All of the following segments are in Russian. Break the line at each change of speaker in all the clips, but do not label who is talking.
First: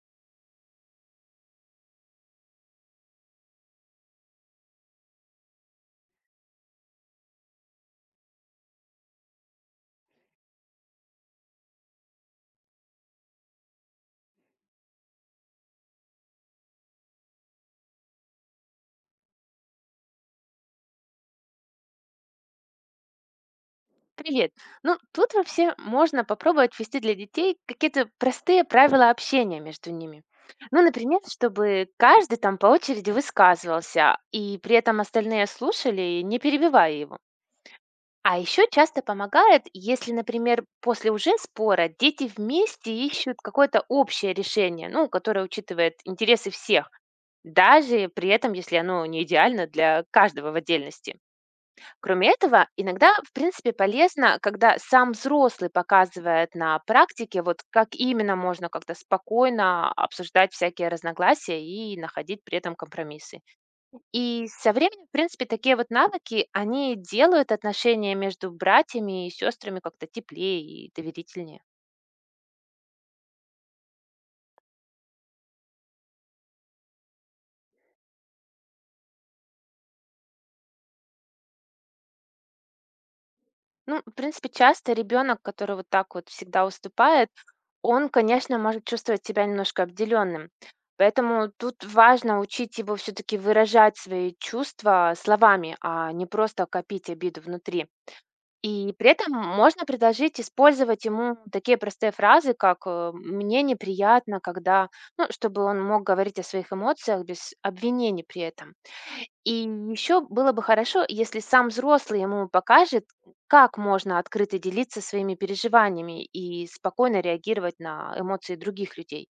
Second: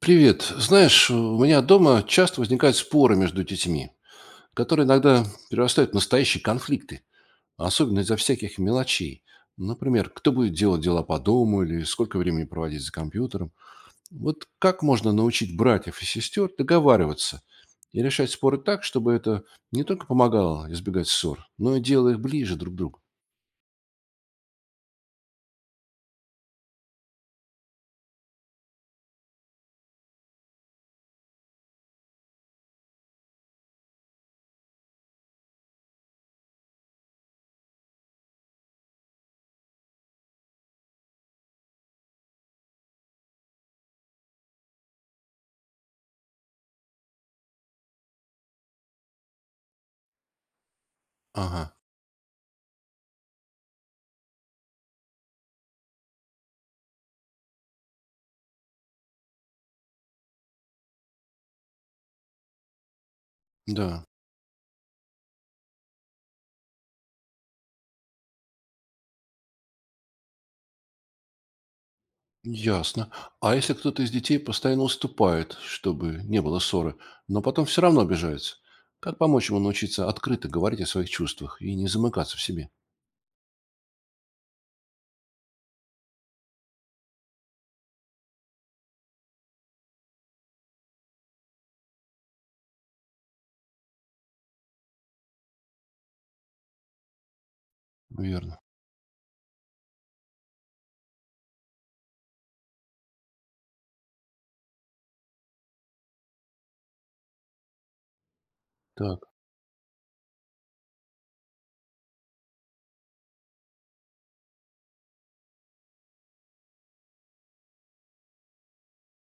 Привет. Знаешь, у меня дома часто возникают споры между детьми, которые иногда перерастают в настоящие конфликты, особенно из-за всяких мелочей. Например, кто будет делать дела по дому или сколько времени проводить за компьютером. Вот как можно научить братьев и сестер договариваться и решать споры так, чтобы это не только помогало избегать ссор, но и делало их ближе друг к другу?
Привет. Ну, тут вообще можно попробовать ввести для детей какие-то простые правила общения между ними. Ну, например, чтобы каждый там по очереди высказывался, и при этом остальные слушали, не перебивая его. А еще часто помогает, если, например, после уже спора дети вместе ищут какое-то общее решение, ну, которое учитывает интересы всех, даже при этом, если оно не идеально для каждого в отдельности.
Ага,
Кроме этого, иногда, в принципе, полезно, когда сам взрослый показывает на практике, вот как именно можно как-то спокойно обсуждать всякие разногласия и находить при этом компромиссы.
да.
И со временем, в принципе, такие вот навыки, они делают отношения между братьями и сестрами как-то теплее и доверительнее.
Ясно. А если кто-то из детей постоянно уступает, чтобы не было ссоры, но потом все равно обижается, как помочь ему научиться открыто говорить о своих чувствах и не замыкаться в себе?
Ну, в принципе, часто ребенок, который вот так вот всегда уступает, он, конечно, может чувствовать себя немножко обделенным. Поэтому тут важно учить его все-таки выражать свои чувства словами, а не просто копить обиду внутри.
Верно.
И при этом можно предложить использовать ему такие простые фразы, как «мне неприятно, когда…», ну, чтобы он мог говорить о своих эмоциях без обвинений при этом.
Так.
И еще было бы хорошо, если сам взрослый ему покажет, как можно открыто делиться своими переживаниями и спокойно реагировать на эмоции других людей.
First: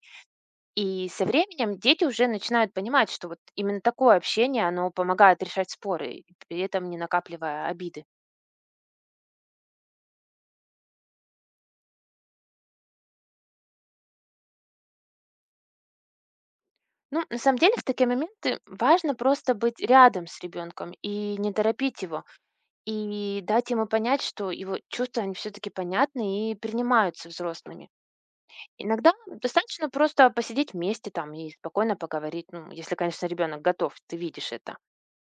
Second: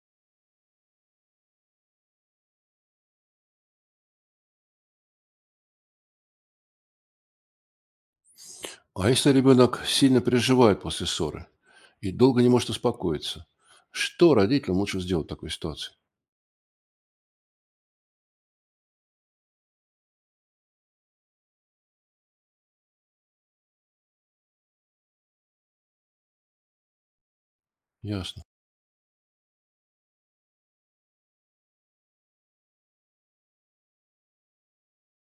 И со временем дети уже начинают понимать, что вот именно такое общение, оно помогает решать споры, при этом не накапливая обиды.
А если ребенок сильно переживает после ссоры и долго не может успокоиться, что родителям лучше сделать в такой ситуации?
Ну, на самом деле, в такие моменты важно просто быть рядом с ребенком и не торопить его, и дать ему понять, что его чувства, они все-таки понятны и принимаются взрослыми.
Ясно.
Иногда достаточно просто посидеть вместе там и спокойно поговорить, ну, если, конечно, ребенок готов, ты видишь это.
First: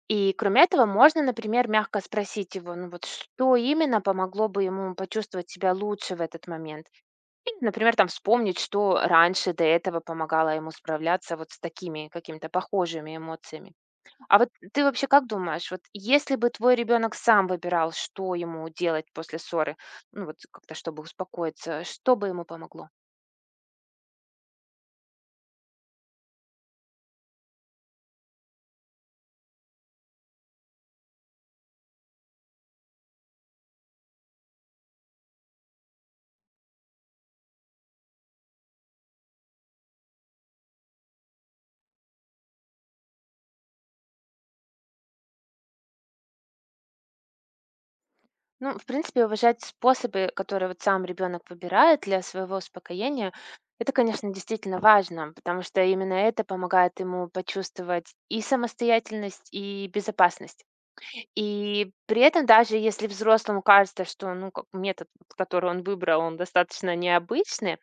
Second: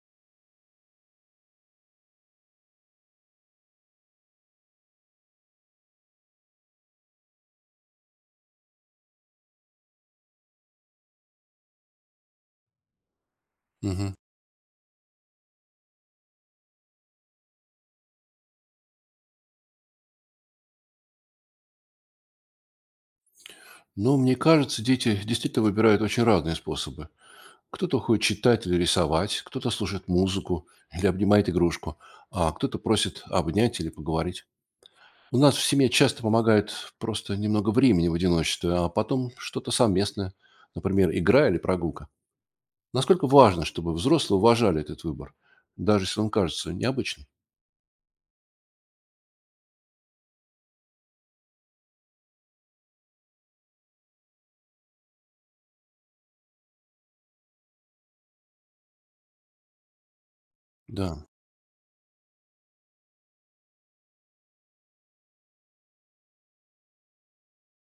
И кроме этого, можно, например, мягко спросить его, ну вот что именно помогло бы ему почувствовать себя лучше в этот момент. Или, например, там вспомнить, что раньше до этого помогало ему справляться вот с такими какими-то похожими эмоциями.
Мгм.
А вот ты вообще как думаешь, вот если бы твой ребенок сам выбирал, что ему делать после ссоры, ну вот как-то чтобы успокоиться, что бы ему помогло?
Ну, мне кажется, дети действительно выбирают очень разные способы. Кто-то уходит читать или рисовать, кто-то слушает музыку или обнимает игрушку, а кто-то просит обнять или поговорить. У нас в семье часто помогает просто немного времени в одиночестве, а потом что-то совместное, например, игра или прогулка. Насколько важно, чтобы взрослые уважали этот выбор, даже если он кажется необычным?
Ну, в принципе, уважать способы, которые вот сам ребенок выбирает для своего успокоения, это, конечно, действительно важно, потому что именно это помогает ему почувствовать и самостоятельность, и безопасность.
Да.
И при этом, даже если взрослому кажется, что ну, как метод, вот, который он выбрал, он достаточно необычный,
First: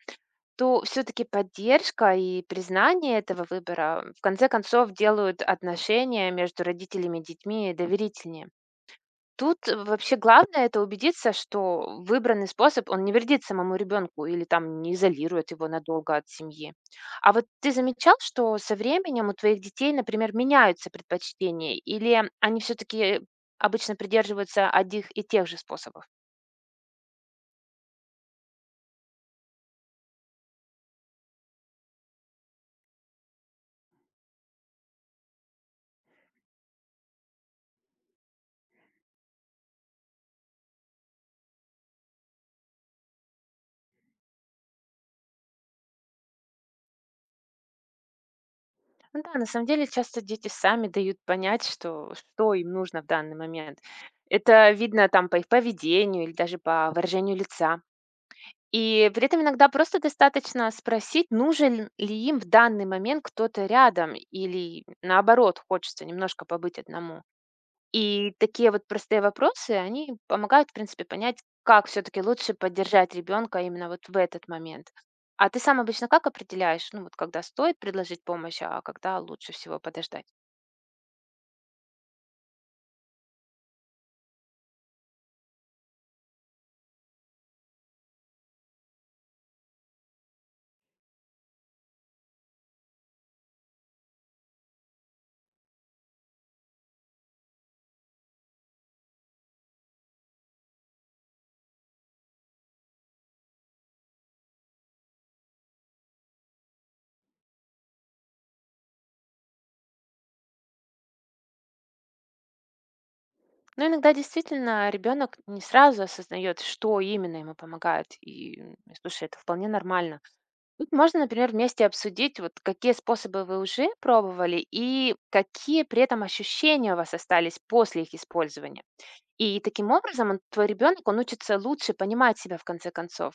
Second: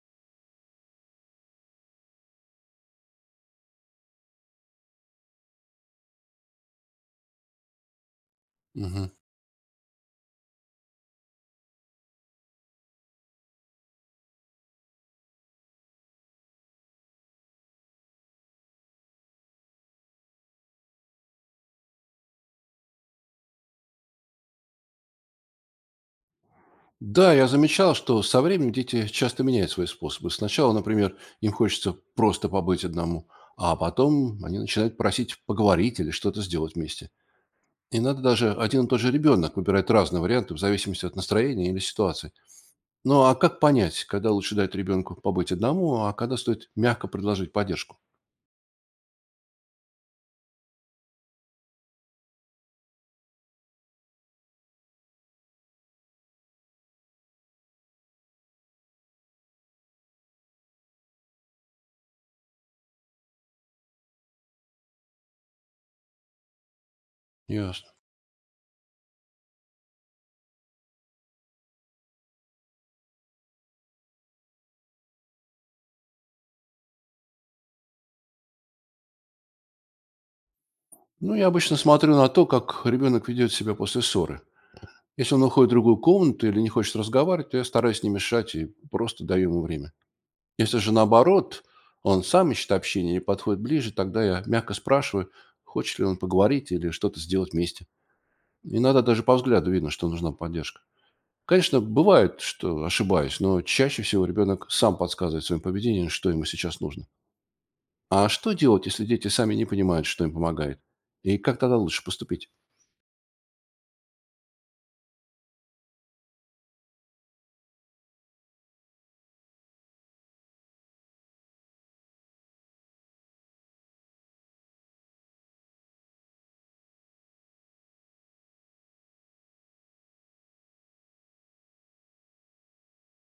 то все-таки поддержка и признание этого выбора в конце концов делают отношения между родителями и детьми доверительнее.
Мгм.
Тут вообще главное — это убедиться, что выбранный способ, он не вредит самому ребенку или там не изолирует его надолго от семьи. А вот ты замечал, что со временем у твоих детей, например, меняются предпочтения, или они все-таки обычно придерживаются одних и тех же способов?
Да, я замечал, что со временем дети часто меняют свои способы. Сначала, например, им хочется просто побыть одному, а потом они начинают просить поговорить или что-то сделать вместе. И надо даже один и тот же ребенок выбирает разные варианты в зависимости от настроения или ситуации. Ну а как понять, когда лучше дать ребенку побыть одному, а когда стоит мягко предложить поддержку?
Ну да, на самом деле часто дети сами дают понять, что им нужно в данный момент. Это видно там по их поведению или даже по выражению лица. И при этом иногда просто достаточно спросить, нужен ли им в данный момент кто-то рядом или наоборот, хочется немножко побыть одному.
Ясно.
И такие вот простые вопросы, они помогают, в принципе, понять, как все-таки лучше поддержать ребенка именно вот в этот момент. А ты сам обычно как определяешь, ну вот когда стоит предложить помощь, а когда лучше всего подождать?
Ну, я обычно смотрю на то, как ребенок ведет себя после ссоры. Если он уходит в другую комнату или не хочет разговаривать, то я стараюсь не мешать и просто даю ему время. Если же наоборот, он сам ищет общение и подходит ближе, тогда я мягко спрашиваю, хочет ли он поговорить или что-то сделать вместе. Иногда даже по взгляду видно, что нужна поддержка. Конечно, бывает, что ошибаюсь, но чаще всего ребенок сам подсказывает своим поведением, что ему сейчас нужно. А что делать, если дети сами не понимают, что им помогает? И как тогда лучше поступить?
Ну иногда действительно ребенок не сразу осознает, что именно ему помогает. И слушай, это вполне нормально. Тут можно, например, вместе обсудить, вот какие способы вы уже пробовали и какие при этом ощущения у вас остались после их использования. И таким образом он, твой ребенок, он учится лучше понимать себя в конце концов.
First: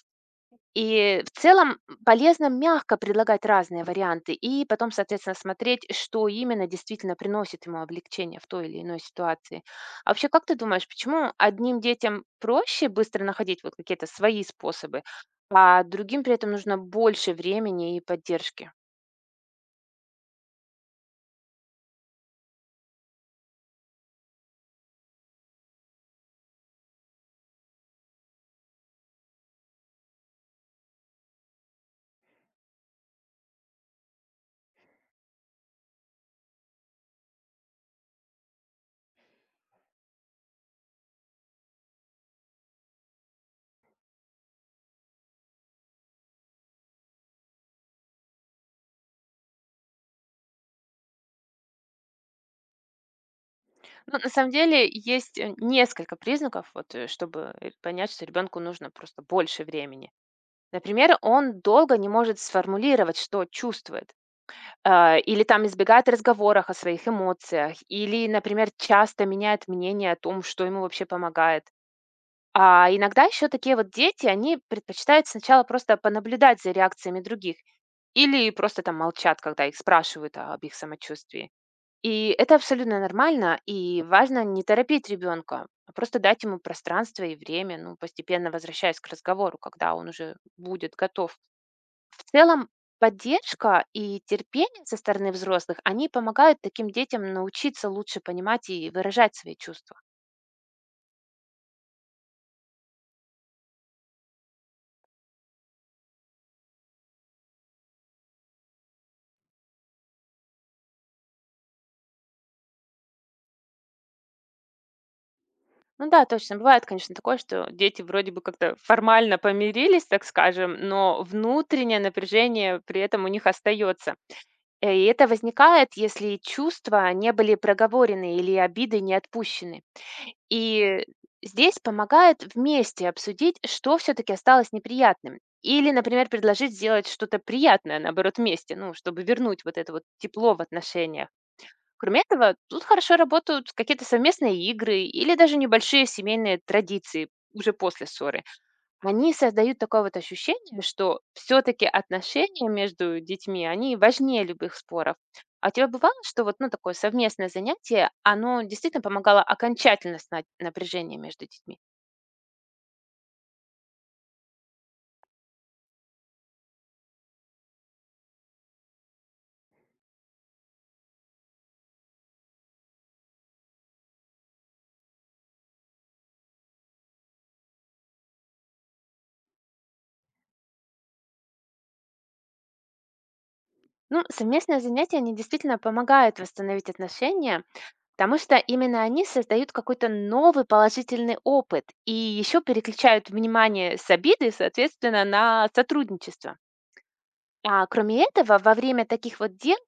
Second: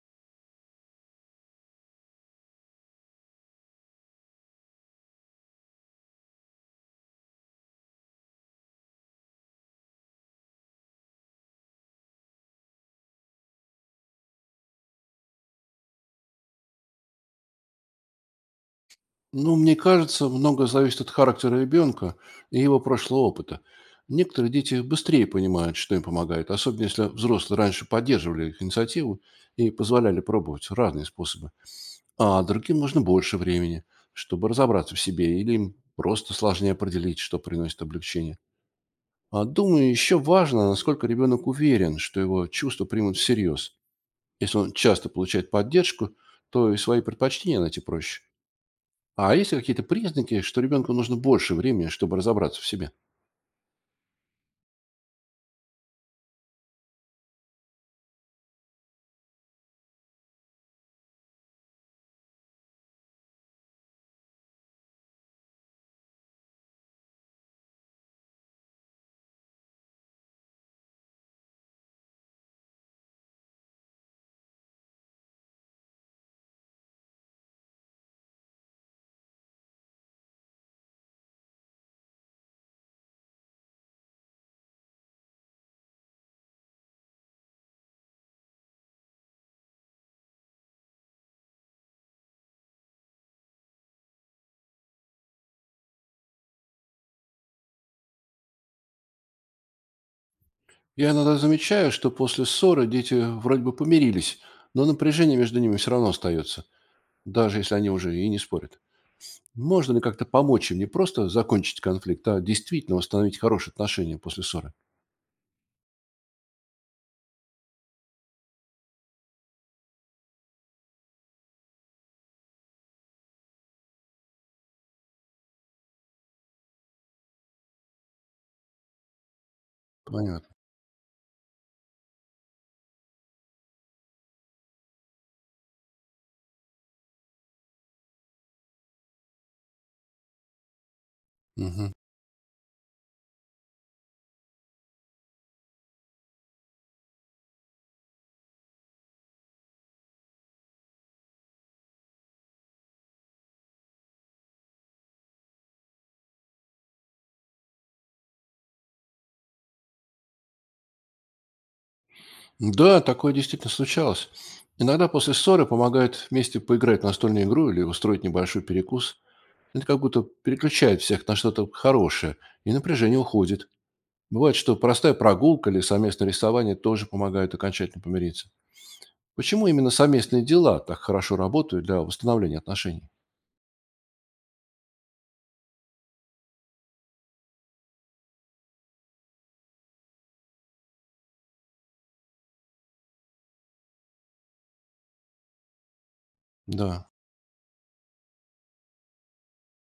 И в целом полезно мягко предлагать разные варианты и потом, соответственно, смотреть, что именно действительно приносит ему облегчение в той или иной ситуации. А вообще, как ты думаешь, почему одним детям проще быстро находить вот какие-то свои способы, а другим при этом нужно больше времени и поддержки?
Ну, мне кажется, многое зависит от характера ребенка и его прошлого опыта. Некоторые дети быстрее понимают, что им помогает, особенно если взрослые раньше поддерживали их инициативу и позволяли пробовать разные способы. А другим нужно больше времени, чтобы разобраться в себе, или им просто сложнее определить, что приносит облегчение. А думаю, еще важно, насколько ребенок уверен, что его чувства примут всерьез. Если он часто получает поддержку, то и свои предпочтения найти проще. А есть ли какие-то признаки, что ребенку нужно больше времени, чтобы разобраться в себе?
Ну, на самом деле есть несколько признаков, вот, чтобы понять, что ребенку нужно просто больше времени. Например, он долго не может сформулировать, что чувствует. Или там избегает разговоров о своих эмоциях, или, например, часто меняет мнение о том, что ему вообще помогает. А иногда еще такие вот дети, они предпочитают сначала просто понаблюдать за реакциями других или просто там молчат, когда их спрашивают об их самочувствии. И это абсолютно нормально, и важно не торопить ребенка, а просто дать ему пространство и время, ну, постепенно возвращаясь к разговору, когда он уже будет готов. В целом, поддержка и терпение со стороны взрослых, они помогают таким детям научиться лучше понимать и выражать свои чувства.
Я иногда замечаю, что после ссоры дети вроде бы помирились, но напряжение между ними все равно остается, даже если они уже и не спорят. Можно ли как-то помочь им не просто закончить конфликт, а действительно восстановить хорошие отношения после ссоры?
Ну да, точно, бывает, конечно, такое, что дети вроде бы как-то формально помирились, так скажем, но внутреннее напряжение при этом у них остается. И это возникает, если чувства не были проговорены или обиды не отпущены.
Понятно.
И здесь помогает вместе обсудить, что все-таки осталось неприятным. Или, например, предложить сделать что-то приятное, наоборот, вместе, ну, чтобы вернуть вот это вот тепло в отношениях.
Мгм.
Кроме этого, тут хорошо работают какие-то совместные игры или даже небольшие семейные традиции уже после ссоры. Они создают такое вот ощущение, что все-таки отношения между детьми, они важнее любых споров. А у тебя бывало, что вот ну, такое совместное занятие, оно действительно помогало окончательно снять напряжение между детьми?
Да, такое действительно случалось. Иногда после ссоры помогают вместе поиграть в настольную игру или устроить небольшой перекус. Это как будто переключает всех на что-то хорошее, и напряжение уходит. Бывает, что простая прогулка или совместное рисование тоже помогают окончательно помириться. Почему именно совместные дела так хорошо работают для восстановления отношений?
Ну, совместное занятие, они действительно помогают восстановить отношения, потому что именно они создают какой-то новый положительный опыт и еще переключают внимание с обиды, соответственно, на сотрудничество.
Да,
А кроме этого, во время таких вот дел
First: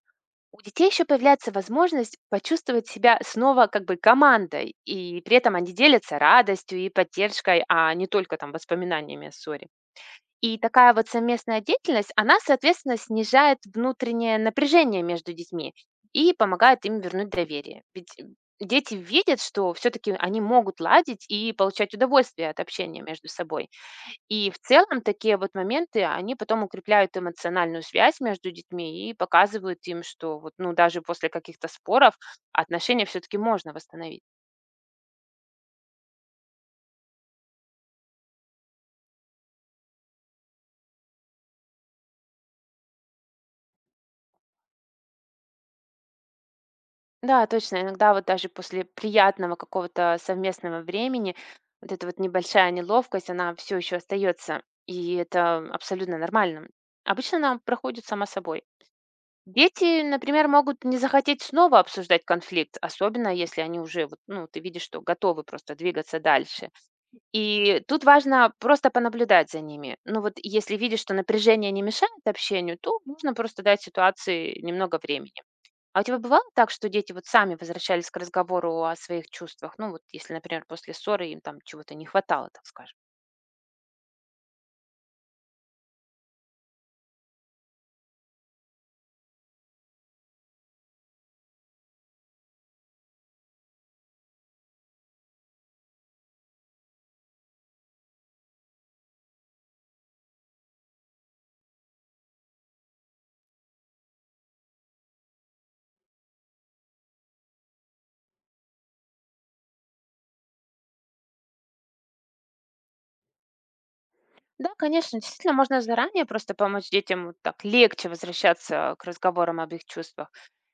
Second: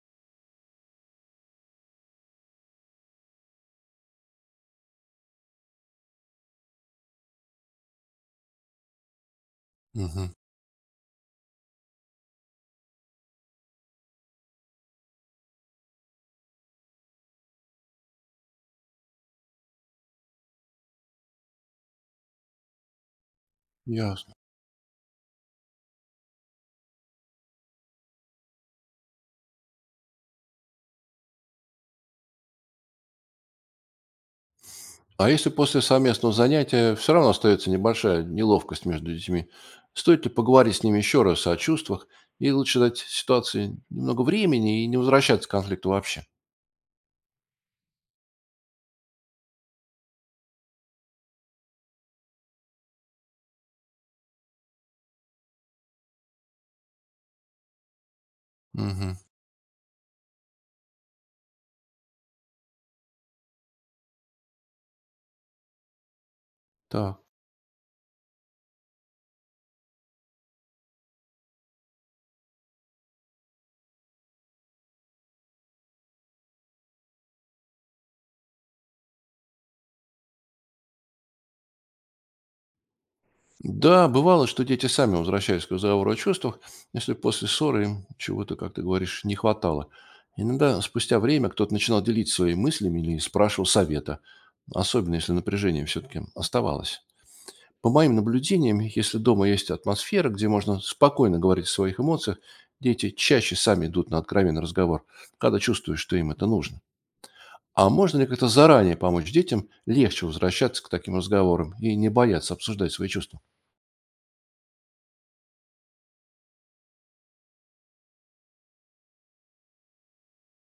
у детей еще появляется возможность почувствовать себя снова как бы командой, и при этом они делятся радостью и поддержкой, а не только там воспоминаниями о ссоре.
мгм,
И такая вот совместная деятельность, она, соответственно, снижает внутреннее напряжение между детьми и помогает им вернуть доверие. Ведь дети видят, что все-таки они могут ладить и получать удовольствие от общения между собой.
ясно.
И в целом такие вот моменты, они потом укрепляют эмоциональную связь между детьми и показывают им, что вот, ну, даже после каких-то споров отношения все-таки можно восстановить.
А если после совместного занятия все равно остается небольшая неловкость между детьми, стоит ли поговорить с ними еще раз о чувствах и лучше дать ситуации немного времени и не возвращаться к конфликту вообще?
Да, точно, иногда вот даже после приятного какого-то совместного времени вот эта вот небольшая неловкость, она все еще остается, и это абсолютно нормально. Обычно она проходит сама собой.
Угу.
Дети, например, могут не захотеть снова обсуждать конфликт, особенно если они уже, вот, ну, ты видишь, что готовы просто двигаться дальше.
Так.
И тут важно просто понаблюдать за ними. Ну вот если видишь, что напряжение не мешает общению, то нужно просто дать ситуации немного времени. А у тебя бывало так, что дети вот сами возвращались к разговору о своих чувствах? Ну вот если, например, после ссоры им там чего-то не хватало, так скажем.
Да, бывало, что дети сами возвращались к разговору о чувствах, если после ссоры им чего-то, как ты говоришь, не хватало. Иногда спустя время кто-то начинал делиться своими мыслями или спрашивал совета, особенно если напряжение все-таки оставалось. По моим наблюдениям, если дома есть атмосфера, где можно спокойно говорить о своих эмоциях, дети чаще сами идут на откровенный разговор, когда чувствуют, что им это нужно. А можно ли как-то заранее помочь детям легче возвращаться к таким разговорам и не бояться обсуждать свои чувства?
Да, конечно, действительно, можно заранее просто помочь детям вот так легче возвращаться к разговорам об их чувствах.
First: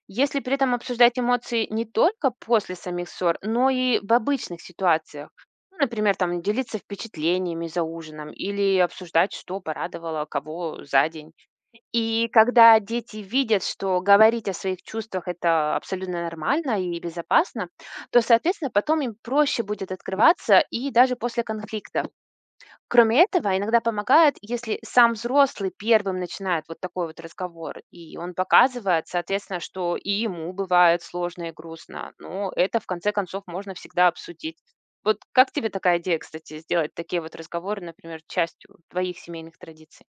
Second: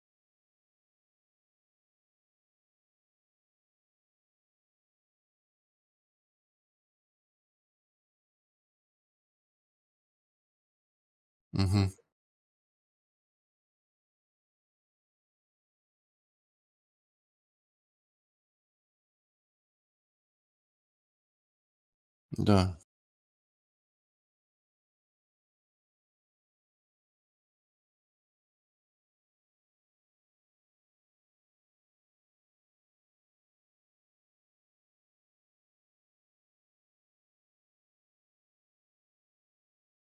Если при этом обсуждать эмоции не только после самих ссор, но и в обычных ситуациях. Ну, например, там делиться впечатлениями за ужином или обсуждать, что порадовало кого за день.
Угу,
И когда дети видят, что говорить о своих чувствах это абсолютно нормально и безопасно, то, соответственно, потом им проще будет открываться и даже после конфликта.
да.
Кроме этого, иногда помогает, если сам взрослый первым начинает вот такой вот разговор, и он показывает, соответственно, что и ему бывает сложно и грустно, но это в конце концов можно всегда обсудить. Вот как тебе такая идея, кстати, сделать такие вот разговоры, например, частью твоих семейных традиций?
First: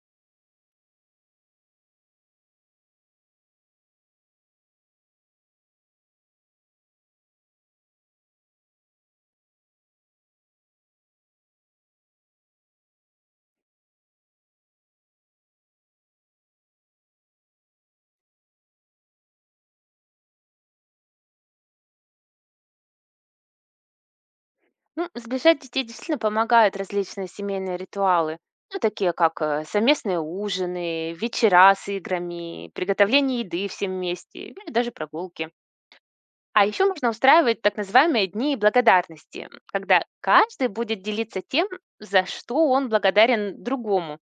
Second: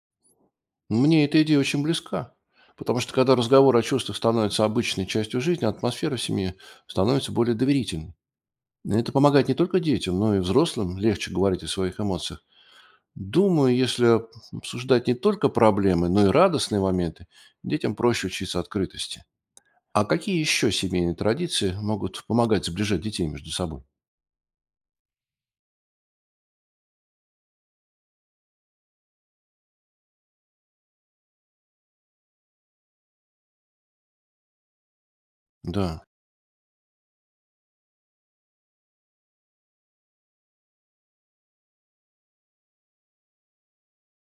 Мне эта идея очень близка, потому что когда разговор о чувствах становится обычной частью жизни, атмосфера в семье становится более доверительной. И это помогает не только детям, но и взрослым легче говорить о своих эмоциях. Думаю, если обсуждать не только проблемы, но и радостные моменты, детям проще учиться открытости. А какие еще семейные традиции могут помогать сближать детей между собой?
Ну, сближать детей действительно помогают различные семейные ритуалы. Ну, такие как совместные ужины, вечера с играми, приготовление еды всем вместе, или даже прогулки.
Да,
А еще можно устраивать так называемые дни благодарности, когда каждый будет делиться тем, за что он благодарен другому.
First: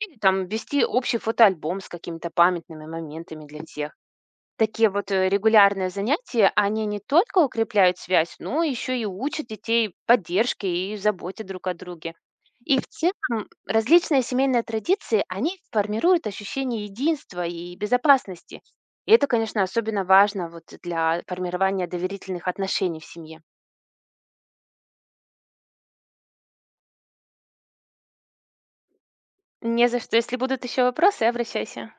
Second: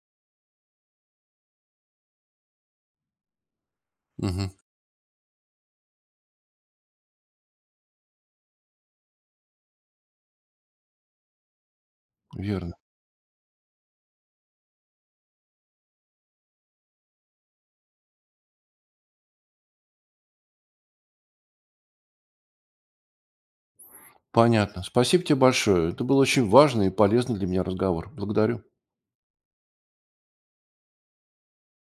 Или там вести общий фотоальбом с какими-то памятными моментами для всех.
мгм,
Такие вот регулярные занятия, они не только укрепляют связь, но еще и учат детей поддержке и заботе друг о друге.
верно.
И в целом различные семейные традиции, они формируют ощущение единства и безопасности. И это, конечно, особенно важно вот для формирования доверительных отношений в семье.
Понятно. Спасибо тебе большое. Это был очень важный и полезный для меня разговор. Благодарю.
Не за что. Если будут еще вопросы, обращайся.